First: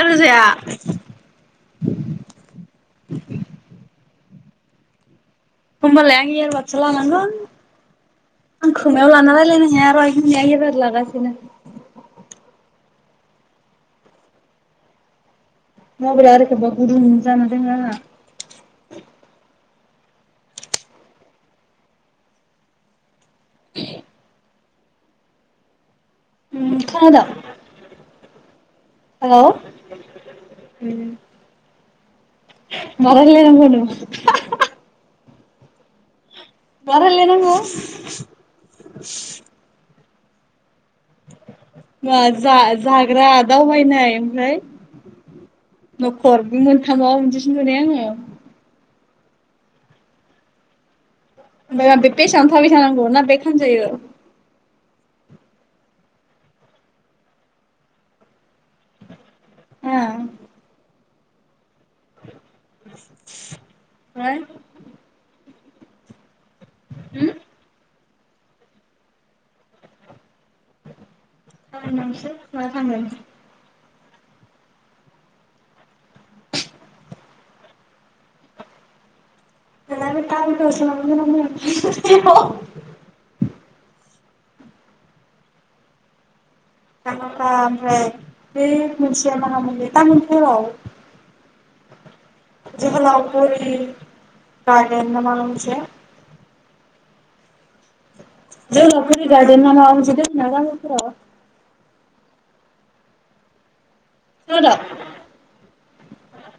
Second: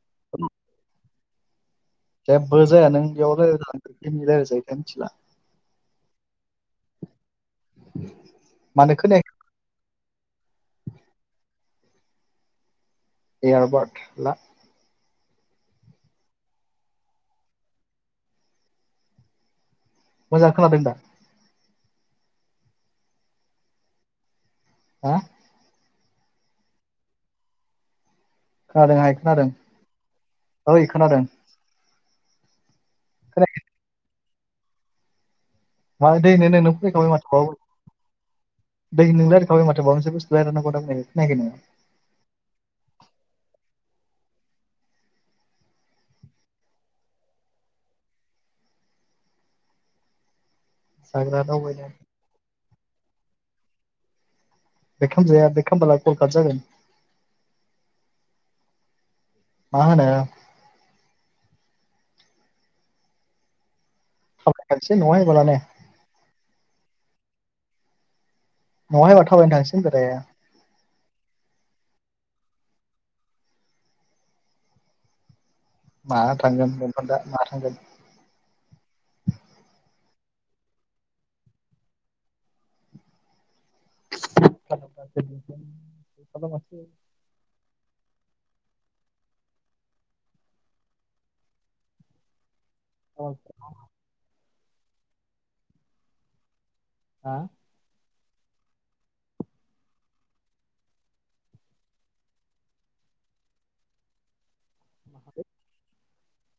[unintelligible] जाया जेबो जाया नों बेयाव रायजायो दिनि रायलायजायो जाया मिथिला होमबालाय आं एयारबडसो लानांगोन आं मानो खोमायाव खोनायाखै लाना रायलायनो हाया रुवायो बुंलाय आं एबार लागासिनो एयारबार्थ ला मबेला ओरैखोबा गुदुं जाना दोङो आंहा मोजां खोनादों दा हा उम खोनादों खोनादों आइ हेलौ खोनादों ओइ खोनादों मा खोनायाखै रायलायनांगौ होनदोंमोन मा दोहैनो नोंनो मा फोरमायखाबाय माथो रायलायनांगौ दोहै नों रायलाय खाबाय माथो माबा मोनसे बुस्थु रायलायनांगौ होननायखौ नों खोनायाखै नामा मा जा जाग्रा दावबायनाय ओमफ्राय न'खर बे मोनथामाव मोनसे खोनथानाय आङो जाग्रा दावबायनाय ओमफ्राय बेग पेजावनो थाबाय थानांगौ ना बेग खामजायो। बेग खामजाया बे खामबालाय कल काट जागोन मा होनो ओमफ्राय [unintelligible] सि नङा इसबालानो उम [unintelligible] गाबोन नोंसो मायाव थांगोन माहा थांगोन बेखौ दा माहा थांगोन मिथिया दा गाबोनफोरावसो मोनाव फैगोन [inaudible] सामाखा ओमफ्राय बै मोनसेया माहामोनलाय तामुलपुराव जोहोलावफुरि गारदेना मामोन मोनसेया हा जोहोलावफुरि गारदेना मा मोनसे दोंङो तामुलपुराव खोनाद'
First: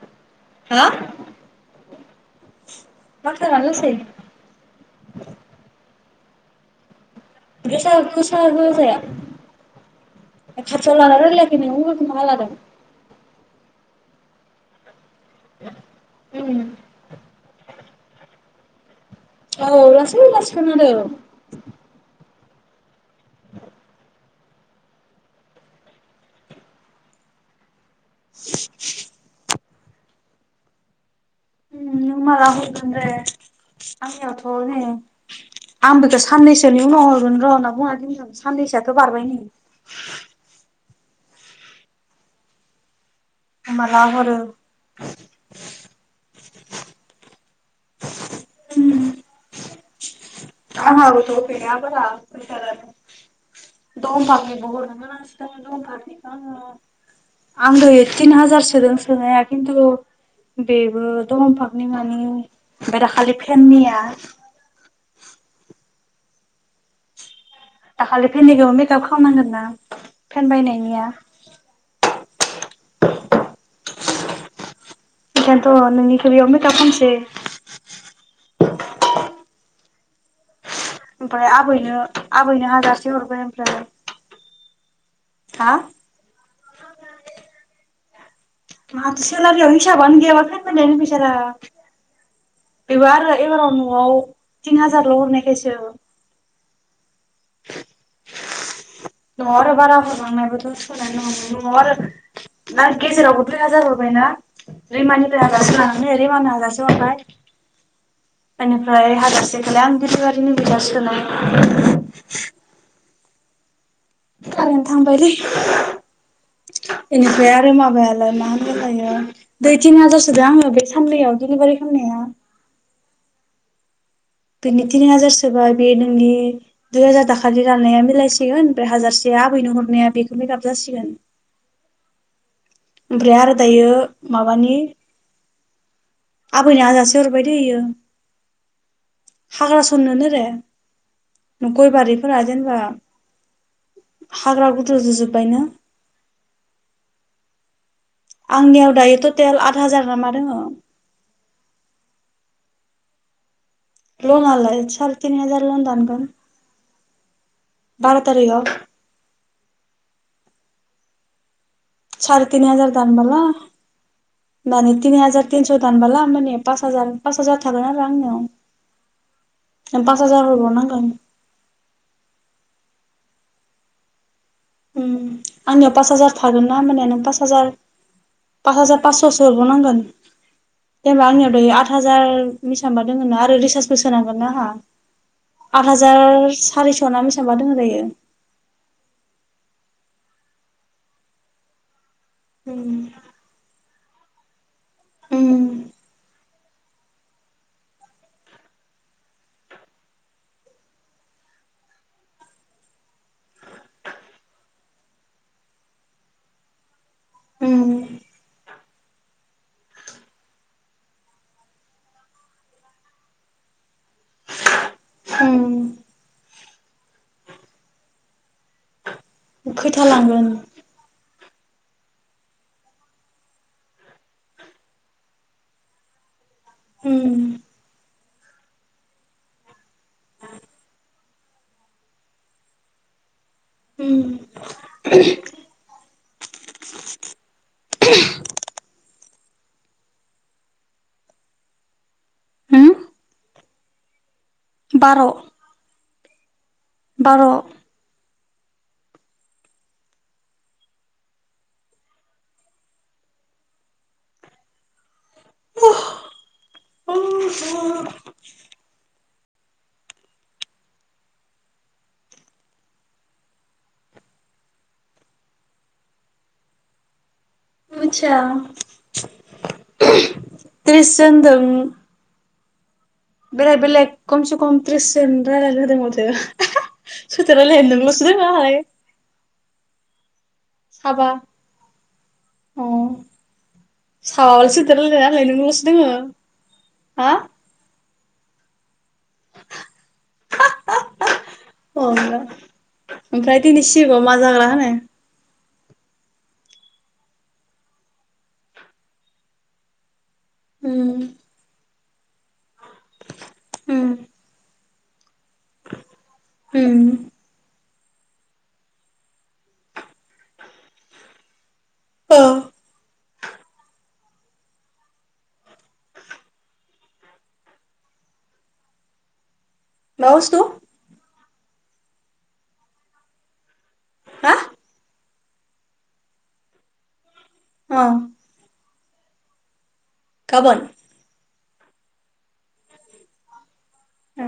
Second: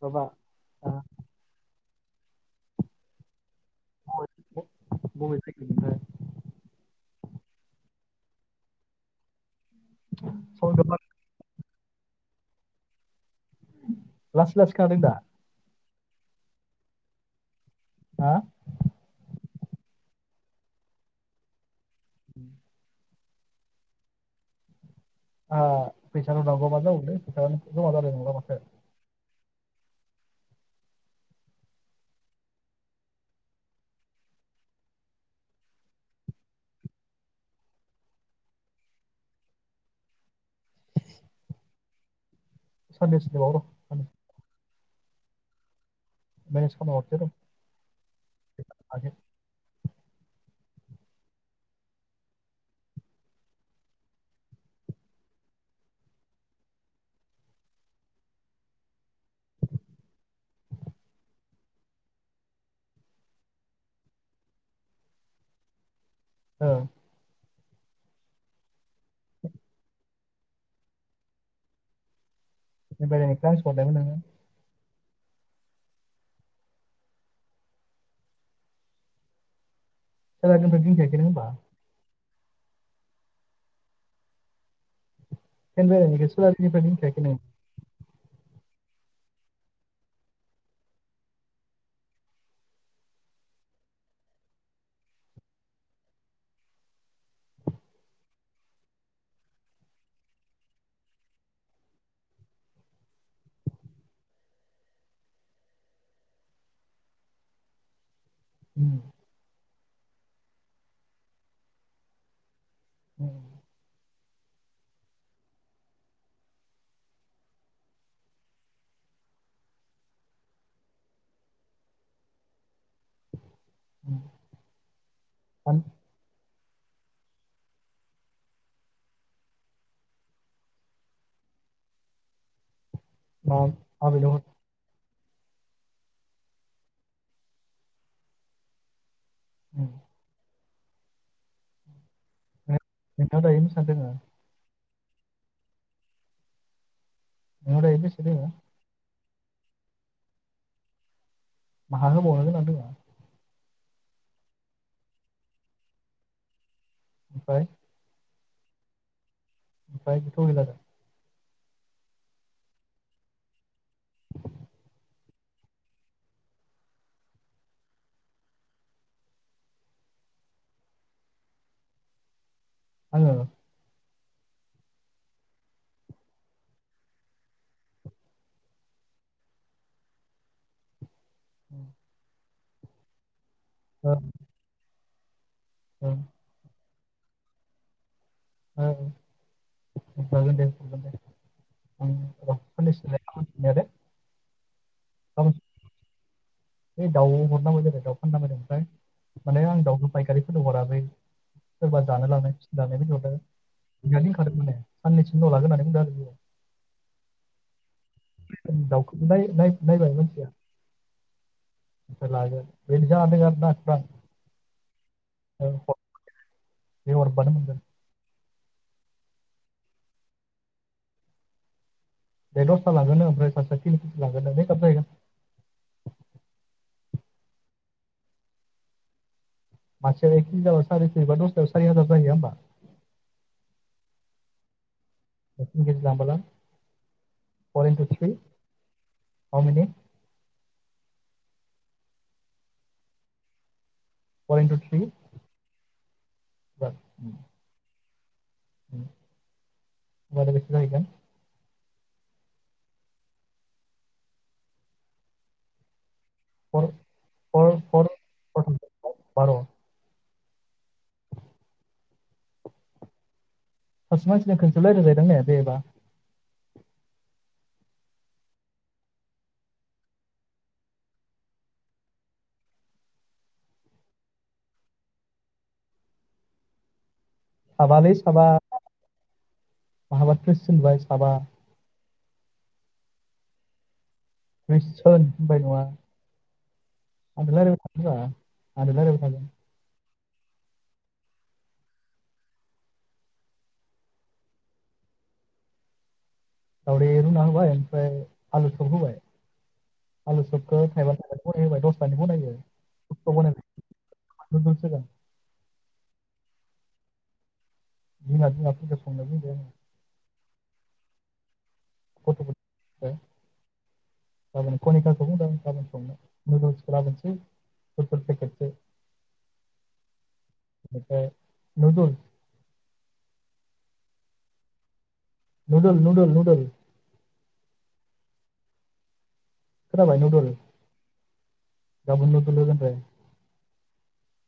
माबा हो माथोआ मा लासै [unintelligible] बबेनिफाय फायदो गोसा गोसा होजाया खाथियाव सयद'बार लाना रायलाय खोमायाव मबेलखो बहा लादों? लासै लासै खारदों दा जाबायना हा औ होनदों लासै लासै खोनादों ओ फैसाल' जागबानो जागोमोनलै फैसा जमा जालाय नंला माथो उम नों माला हरगोन दे आंनियावथ' नै आंबोथ' साननैसोनि उनाव हरगोन र' होनना बुंङाखैमोन साननैसोआथ' बारबाय नै साननैसो गोबाव दं ओमबा माला हरो? मेनेज खालामना हरसै र [unintelligible] [inaudible] द फामि हरनो‌ गोनांथि दङ [unintelligible] आं दहाय तिन हाजार सदों होनाया किनटु बेबो दंफांनि मानि ओमफ्राय दाखालि फेननिया औ दाखालि फेननिखौ मेकआप खालामनांगोन फेन बायनायनिया बेनिफ्राय ख्लास हरदोंमोन नोङो बेखायनोथ' नोंनिखौ बेयाव मेकाप खामनोसै सेलारिनो मोनगोन ओमफ्राय आबैनो आबैनो हाजारसे हरबाय ओमफ्राय हा ओमबा नोङो सेलारिनिफ्राय दोनखायाखै नोङो आं सेलारियाव हिसाबानो गैयाबा फोरमायनायनि फैसा रा बेबो आरो एबाराव न'आव थिन हाजारल' हरनायखायसो न'आव आरो बारा हरबांवनायबाथ' थोनायनो नङामोन‌ न'आव आरो ना गेजेरावबो दुइ हाजार हरबायना रिमानिफ्राय हाजारसे लानानै रिमानो हाजारसे हरबाय इनिफ्राय हाजारसेखौलाय दिलिभारिनो होखासिगोन ना उम कारेन्ट थांबायलै इनिफ्राय आरो माबायालाय मा होनबाय थायो दुइ थिन हाजार सो दो आङो बे साननैयाव डिलिभारि खालामनाया उम बिनि थिन हाजारसोबाय बे नोंनि दुइ हाजार दाखालि लानाया मिलायसिगोन ओमफ्राय हाजारसे आबैनो हरनाया बेखौ मेकाब जासिगोन। ओमफ्राय आरो दायो माबैनो हर माबानि आबैनो हाजारसे हरबाय दहायो हाग्रा सननोनो रे गय बारिफोरा जेनेबा नोंथाङा दायोनो सानदोंङो हाग्रा गुदु जुजोबबायनो नङा दायो बेसे दोङो आंनियाव दायो टटेल आद हाजार नामा दङ माहा होबावनो गोनां दोङो ल'न आला सार तिनि हाजार ल'न दानगोन ओमफ्राय बार' थारिखाव फायथ' गैलादा सार तिन हाजार दामबाला दानि तिन हाजार तिनस' दानबला माने हाजार पास हाजार थागोन आरो आंनाव पास हाजार हबरबाव नांगोन आङो ओम आंनियाव पास हाजार थागोन ना हमबानिया नों पास हाजार पास हाजार पासस'सो हरबाव नांगोन [unintelligible] नै आत हाजारनिसांबा दङ ना आरो रिसार्जबो सोनांगोन ना आंहा आद हाजार सारिस' नना बेसेबांबा दोङो दायो औ जागोन दे उम [unintelligible] नेदो [unintelligible] ओय दाउ हरनांगौ जाबाय दाउ फाननांगौ ओमफ्राय माने आं दाउखौ फायखारिफोरनो हराखै सोरबा जानो लांनाय फिसिनो जानायनिनो बिदिंखादों माने साननैसमल' लागोन होननानै बुंदों आरो बियो [inaudible] उम उम दाउखौबो नाय नायबाय मानसिया ओमफ्राय लागोन बेदि जाना दं आरो ना औ, उम हर बे हरबानो मोनगोन खैथा लांगोन बे दसथा लाङोनो ओमफ्राय सासेया तिनि खिजि लाङोनो मेखाफ जाहैगोन उम मासेआव एक केजि जाबा सारिसयैबा दसथायाव सारि हाजार जाहैया होमबा उम द तिन केजि लांबोला फर इन्टु थ्रि हावमिनि होम पर इन्टु थ्रि बार' बार' होनबा बेसे जाहैगोन पर पर पर बार' खासे मानसिनो खनसे' रायलाजायोदां देबा मिथिया त्रिस जोन दं बेलेक बेलेक कमसेकम त्रिस जोन राज्लाय होदों माथो सोरदो रायज्लायनो नोंल'सो दङ आंहालाय महाबा त्रिस [unintelligible] साबा उम सावाल सोरदो राज्लायनो त्रिसजन आंलाय होनबाय नङा नोंल'सो दोङो हा [unintelligible] [unintelligible] अ ओमफ्राय दिनै सिबाव मा जाग्रा होनो। दावदै रुना होबाय ओमफ्राय आलु सब होबाय आलु सबखौ थाइबा उम थ बनाय होबाय उम [unintelligible] हम बिमा बिमा [inaudible] हो फथ [inaudible] गाबोन कनिकाखौबो बुंदों गाबोन सबनिया [unintelligible] [inaudible] मा बुस्थु ओमफ्राय [unintelligible] हा नुडोल नुडोल नुडोल औ खोनाबाय नुदोल गाबोन गाबोन नुदोल होगोन फाय ए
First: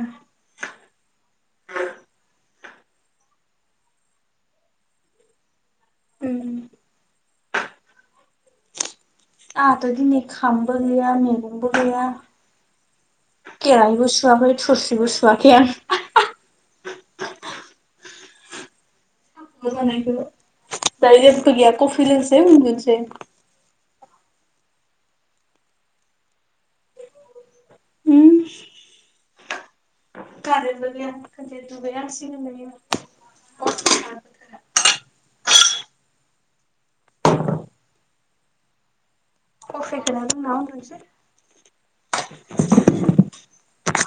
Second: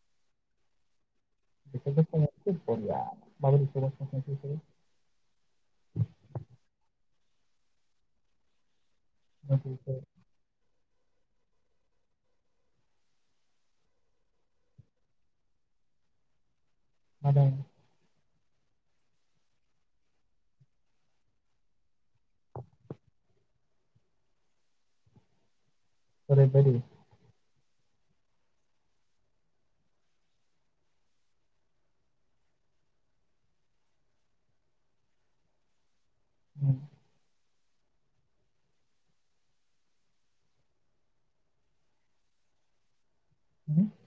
[unintelligible] [inaudible] उम आंहाथ' दिनै खामबो गैया मैगंबो गैया खेराइबो सुवाखै थुरसिबो सुवाखै आं। [unintelligible] [unintelligible] दायो जेबबो गैया कफि लोंसै उन्दुसै। ओरै बायदि। कारेनबो गैया खनसे दुगै नांसिगोमोन। [inaudible] कफिखोनो लोंना उन्दुसै। [inaudible]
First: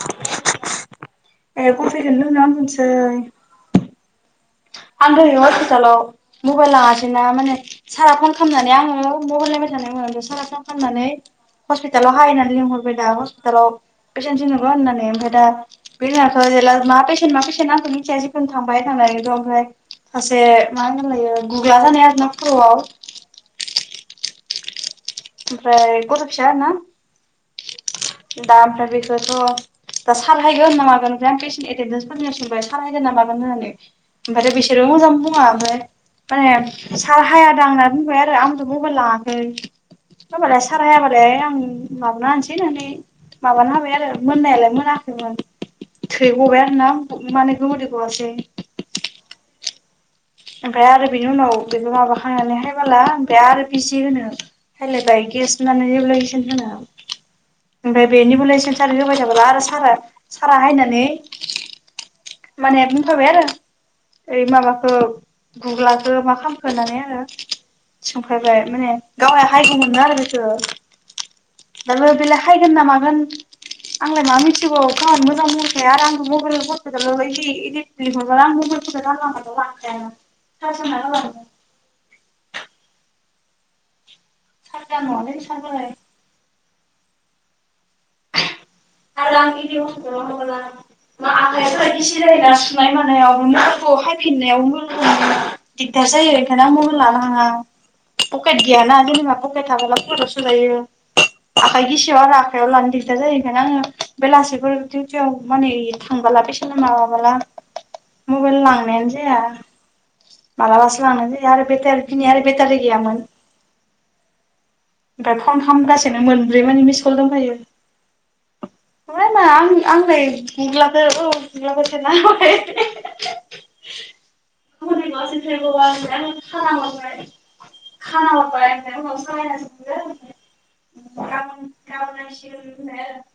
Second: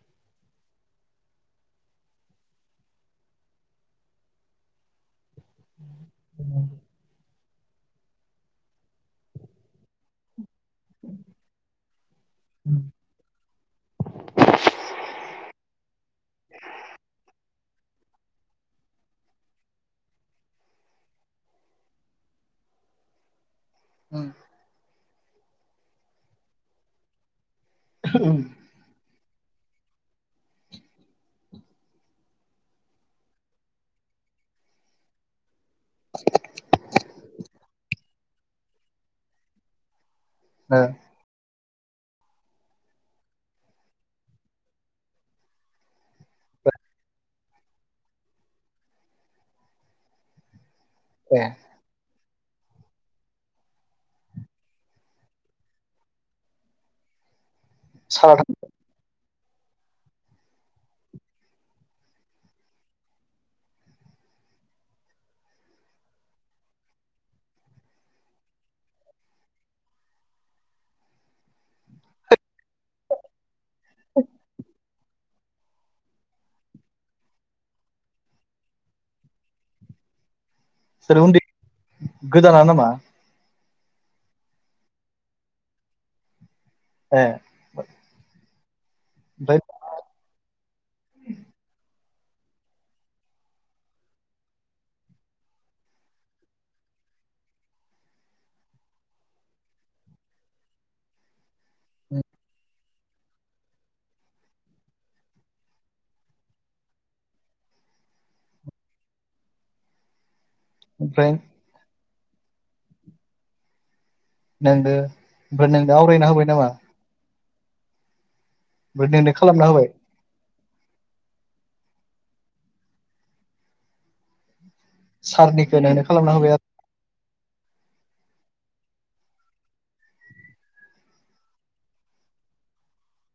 ए कफिखोननो लोंनना उन्दुसै। आं दोहाय होसपिटलयाव मबाइलसिना माने सारा फन खालामनानै आङो मबाइल नायबाय थादोंमोन सारा फन खालामनानै हस्पितालाव हाय होननानै लिंहरबाय दा हस्पिटालाव पेसेन्ट जनबा होननानै ओमफाय दा बेथ' जेला मा पेसेन मा पेसेन आंथ' जिखुनु थांबाय थांनानैथ'। ओमफाय सासे मा होनोमोनलायो गुग्ला जानाय आरोना खर'आव उम। ओमफ्राय गथ' फिया आरो ना दा ओमफ्राय बे दाथ' दा सालहायगोन ना मागोन ओमफ्राय आं पेसेन्ट एटेडेन्सफोरनियाव सोंबाय सालहायगोन ना मागोन होननानै। ओमफायथ' बिसोरो मोजां बुङा ओमफाय माने सार हायादां होनना बुंबाय आरो आंबो मबाइल लाङाखै। [inaudible] सार हायाबा लै आं माबा होनसै होननानै माबाना होबाय आरो मोननायालाय मोनाखैमोन। थै गबाय आरोना माने गोमोदै गवासै। ओमफाय आरो बेनि ए उनाव बेबो माबाखांनानैहाय बाला ओमफ्राय आरो बिजि होनो हायलायबाय गेस [inaudible] ओमफाय बे साराथाम निबोसेन सेन्सार होबाय थाब्ला आरो सारा सारा हायनानै माने बुंखाबाय आरो ओइ माबाखौ गुग्लाखो मा खामखो होननानै आङो सोंफायबाय माने गाव हाइगौमोननो आरो बेखो दाबो बेलाय हायगोन ना मागोन आंलाय मा मिथिग गावहानो मोजां बुंहर खाया आरो आंबो मबाइल फ जै इहि इदि आं मबाइलखौनो जानला मोनला लांखायानो सोर उन्दै गोदाना नामा। सारजा नङालै सार बोराय ए। आर ओमफ्राय आंनि इदि आ फाया बिदिसो जायोना सुनाय मानायाव आंखौ हायफिननायाव लोगो मोनदों दिगदार जायो बेखायनो आं मबाइल लाना थाङा। पकेट गैयाना जेनेबा पकेट थाबोला पकेटआव सोजायो आखाइ गिसियाव आरो आखाइायाव लानो दिगदार जायो ओंखायनो आङो बेलासिफोर दिउटियाव माने इ थांबाला पेसना माबाबोला मबेल लांनायानो जाया। मालाबासो लांनाय ओमफ्राय जायो आरो बेटारि दिनै आरो बेटारि गैयामोन। नोंगो। ओमफाय फन खामगासिनो मोनब्रै मानि मिसकल दंफैयो। ओमफ्राय हो नोंनो हायना खालामना आंनि होबाय आंलाय गुग्लाखो औ गुग्लाखो सेरना होबाय हि‌हि हि सारनिखौ नोंनो खालामना होबाय आरो [unintelligible] [unintelligible] [unintelligible]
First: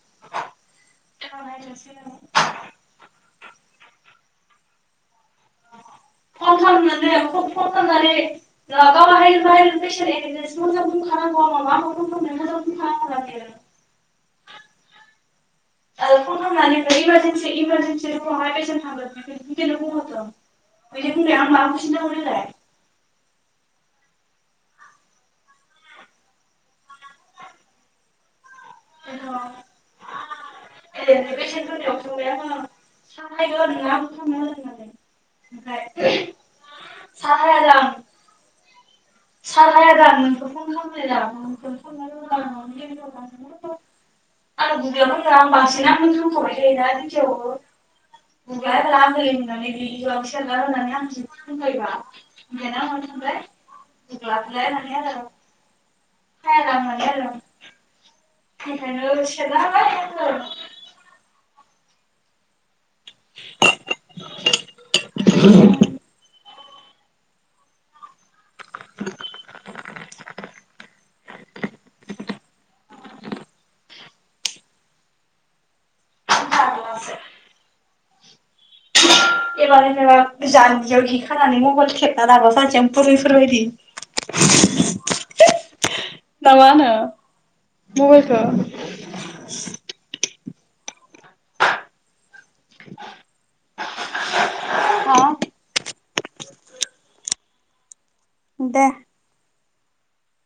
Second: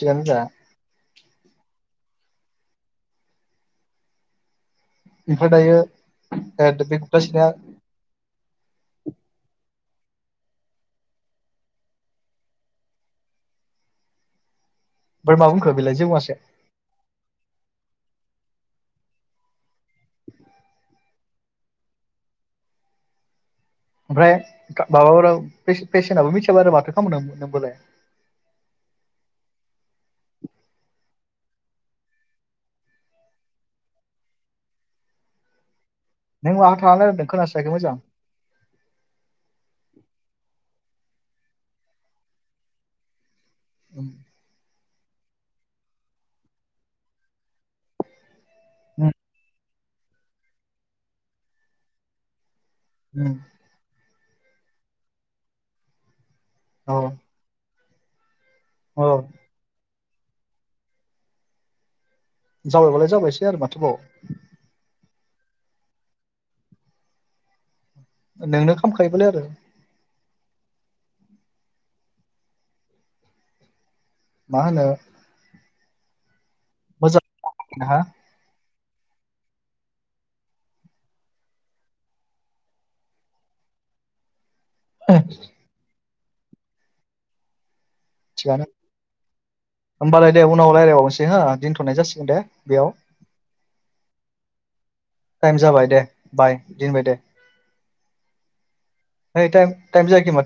थिगानो दा। औ माय गसानो बेफ्राय दायो बे सफथासेया [unintelligible] एसे सिगां बुंखानांगौ आंखौ फन खालामनानै बुंखानांगौना बियो ओमफ्राय मा बुंखो बेलाय जेबो बुङासै इमारजेनसि इमारजेनसि रुमावहाय फेसेन थांगोन बिदि बुंहरदों बिदि बुंनायाव आं मा बुजिनो देलाय ओमफ्राय माबाफोर पेसेन्टआबो मिथियाबा आरो माथो खालामनो नोंबोलाय। बेनोथ' औ ओरैनो बेसे गोदोआव थांनो नागिरदों आरो थांनो होदों होननानै ओमफ्राय नों माहा थानानै ओमहु रायलायदों साहाया खोनास्रायाखै लां मोजां सार हाया गा मोनखौ फन खालामनो दाखौ फन ओम आरो बुंगाया फैब्ला आं बांसिन बुंखाबाय थायोना दिंखियाखौबो गुग्लाया बाला आं दै होनानै गोलाव सेरगारनानै होनानै आंसो जि होबायना ओंखायनो आङो ओम गुग्लाखौलाय होननानै आरो औ सायादां होननानै आरो औ बेखायनो सेरगारबाय आङो जाबाय बालाय जाबायसै आरो माथोबाव। [inaudible] नोंनो खामखायो बालाय आरो। मा होनो फाग्लासो अजद हा एबारो जान्जियाव जि खानानै मबाइल थेबना लाग्रा जानोसै आं बुरिफोरबादि। [inaudible] ना मा होनो? मबाइलखौ थिगानो होमबालाय दे उनाव रायज्लायबावनोसै हो दोनथ'नाय जासिगोन दे बेयाव। हा टाइम जाबाय दे बाय दोनबाय दे। दे। है टाइम टाइम जायामै माथो।